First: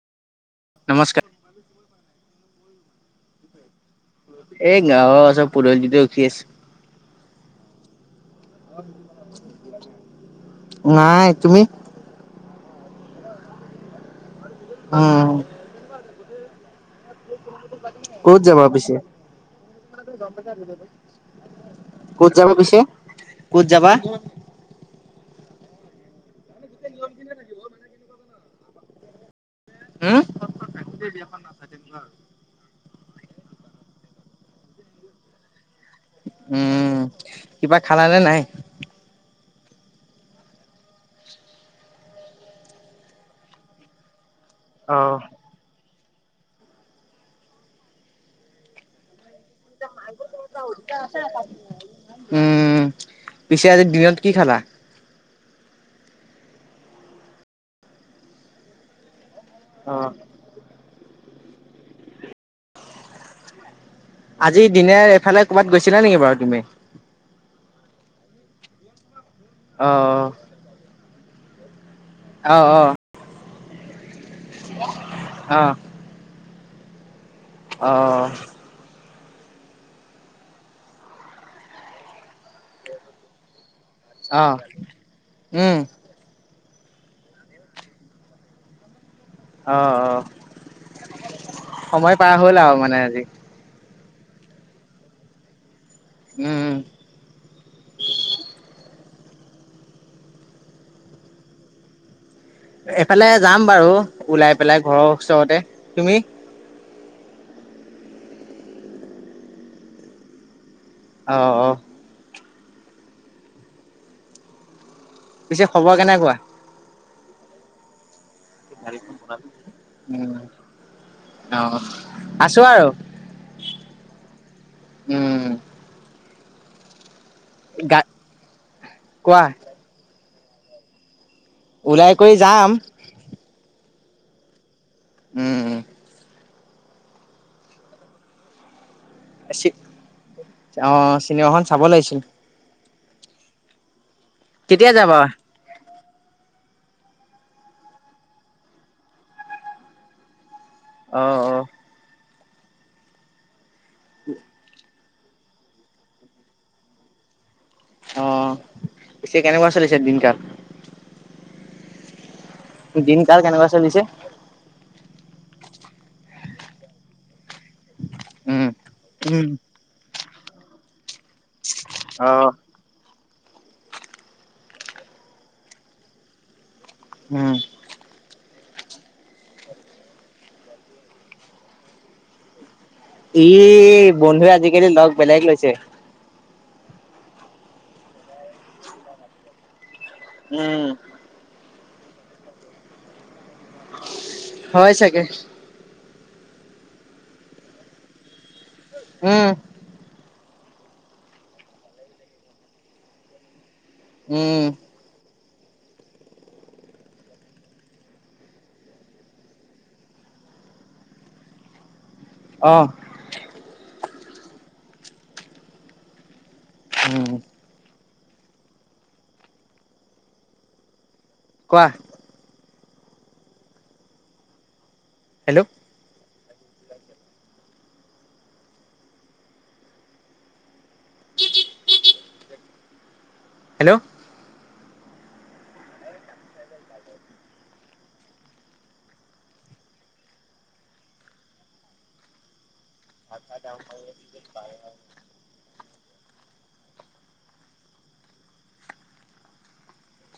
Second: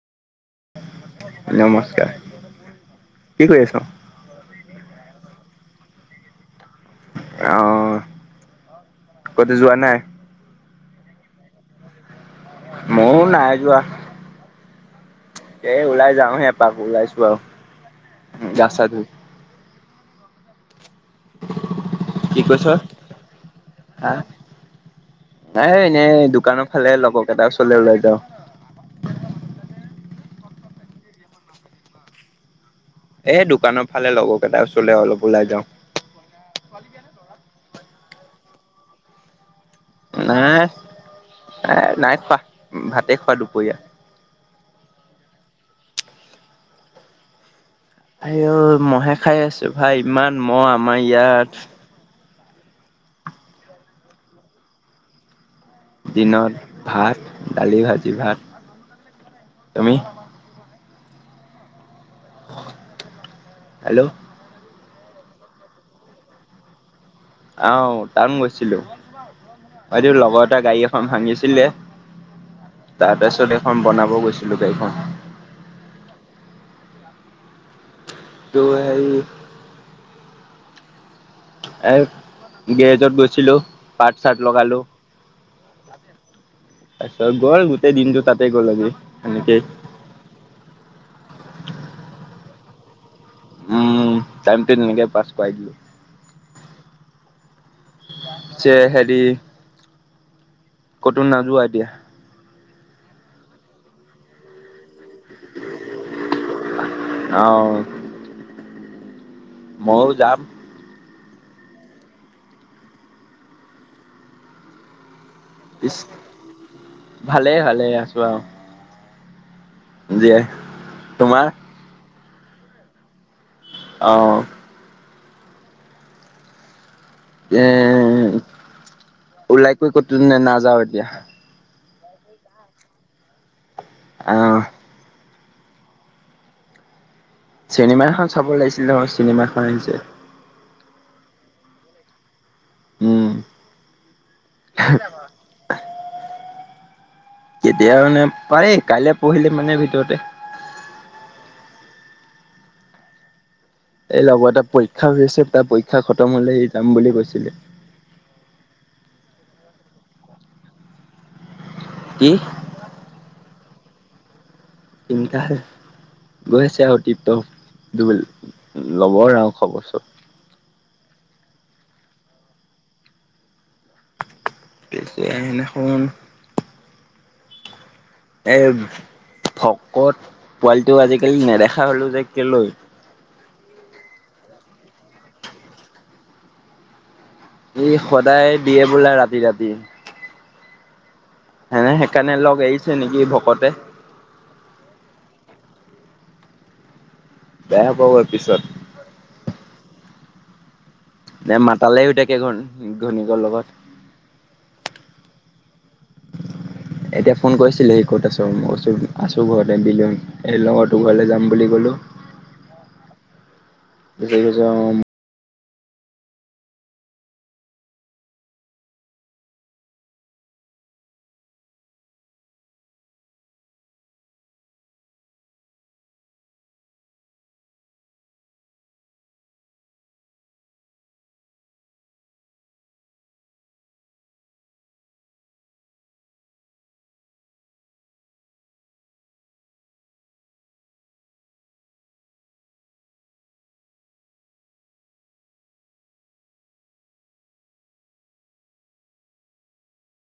নমস্কাৰ, নমস্কাৰ কি কৰি আছ এই গাঁৱৰ ওচৰ পদলিতে ৰখি আছো অঁ নাই তুমি মোইও নাই যোৱা উম, এ ওলাই যাওহে এপাক ওলাইছো আৰু। কত যাবা গা চা পিছে ধুই। ক'ত কি যাবা কৈছ? পিছে ক'ত যাবা নাই এনেই দোকানৰ ফালে লগৰকেইটাৰ ওচৰলৈ ওলাই যাওঁ উম, এ দোকানৰ ফালে লগৰ কেইটাৰ ওচৰলৈ অলপ ওলাই যাওঁ উম কিবা খালানে নাই নাই নাই খোৱা ভাতে খোৱা দুপৰীয়া অহ, আই অ' মহে খাই আছো ভাই ইমান মহ আমাৰ ইয়াত। উম পিছে আজি দিনত কি খালা দিনত ভাত দালি ভাজি ভাত তুমি? অ', হেল্ল' আজি দিনে এফালে ক'ৰবাত গৈছিলা নেকি বাৰু তুমি আহ তান গৈছিলো বাইদেউ অ', লগৰ এটা গাড়ী এখন ভাঙিছিলে অ', অ', তাৰ পাছত এখন বনাব গৈছো অ অ ত হ এ গেৰেজত গৈছিলো পাট অ চাট লগালো। উম তাৰিছত গ'ল গোটেই দিনটো তাতে গ'ল আগি অ অ সময় পাৰ হ'ল আৰু মানে আজি উম টাইমটো তেনেকে পাছ কৰাই দিলো উম যে হেৰি। কতো নাযোৱা এতিয়া। এফালে যাম বাৰু ওলাই পেলাই ঘৰৰ ওচৰতে তুমি আহ। ময়ো যাম আহ অ। পিছে পিছ খবৰ কেনেকুৱা? ভালে ভালে আছো আৰু। গ কৰা দি তোমাৰ আছো আৰু আহ উম এ গা কোৱা ওলাই কৈ ক'তো নাযাও এতিয়া ওলাই কৰি যাম। আহ। উম উম চিনেমা এখন চাব লাগিছিল নহয় চিনেমা এখন আহিছে। অ চিনেমাখন চাব লাগিছিল। উম। কেতিয়া যাবা? কেতিয়া মানে পাৰ কাইলৈ পঢ়িলে মানে ভিতৰতে আহ আহ। এই লগৰ এটা পৰীক্ষা হৈ আছে, তাৰ পৰীক্ষা খতম হলে যাম বুলি কৈছিলে। অ পিছে কেনেকুৱা চলিছে দিন কাল। কি, দিন কাল কেনেকুৱা চলিছে। তিন্তাহে গৈছে আৰু টপটপ। দুব উম ল'ব আৰু খবৰচোন আহ। পিছে সেইনাখন উম এ ভকত পোৱালিটো আজিকালি নেদেখা হলো যে কেলৈৈ ই বন্ধুৱে আজিকালি লগ বেলেগ লৈছে ই সদায় বিয়ে বোলা ৰাতি ৰাতি উম হনে সেইকাৰণে লগ আহিছে নেকি ভকতে হয় চাগে। বেয়া পাব পিছত উহ। তেওঁ মাতালে হৈ থাকে, ঘৈইনিয়কৰ লগত। উম, [inaudible] এতিয়া ফোন কৰিছিলেহি ক'ত আছোঁ মই কৈছ আছোঁ ঘৰতে বিলন এই লগৰটো ঘৰলৈ যাম বুলি ক'লোঁ। আহ। বিশষ কৈছ অ উম। কোৱা। Hello hello. আ ক প প [unintelligible]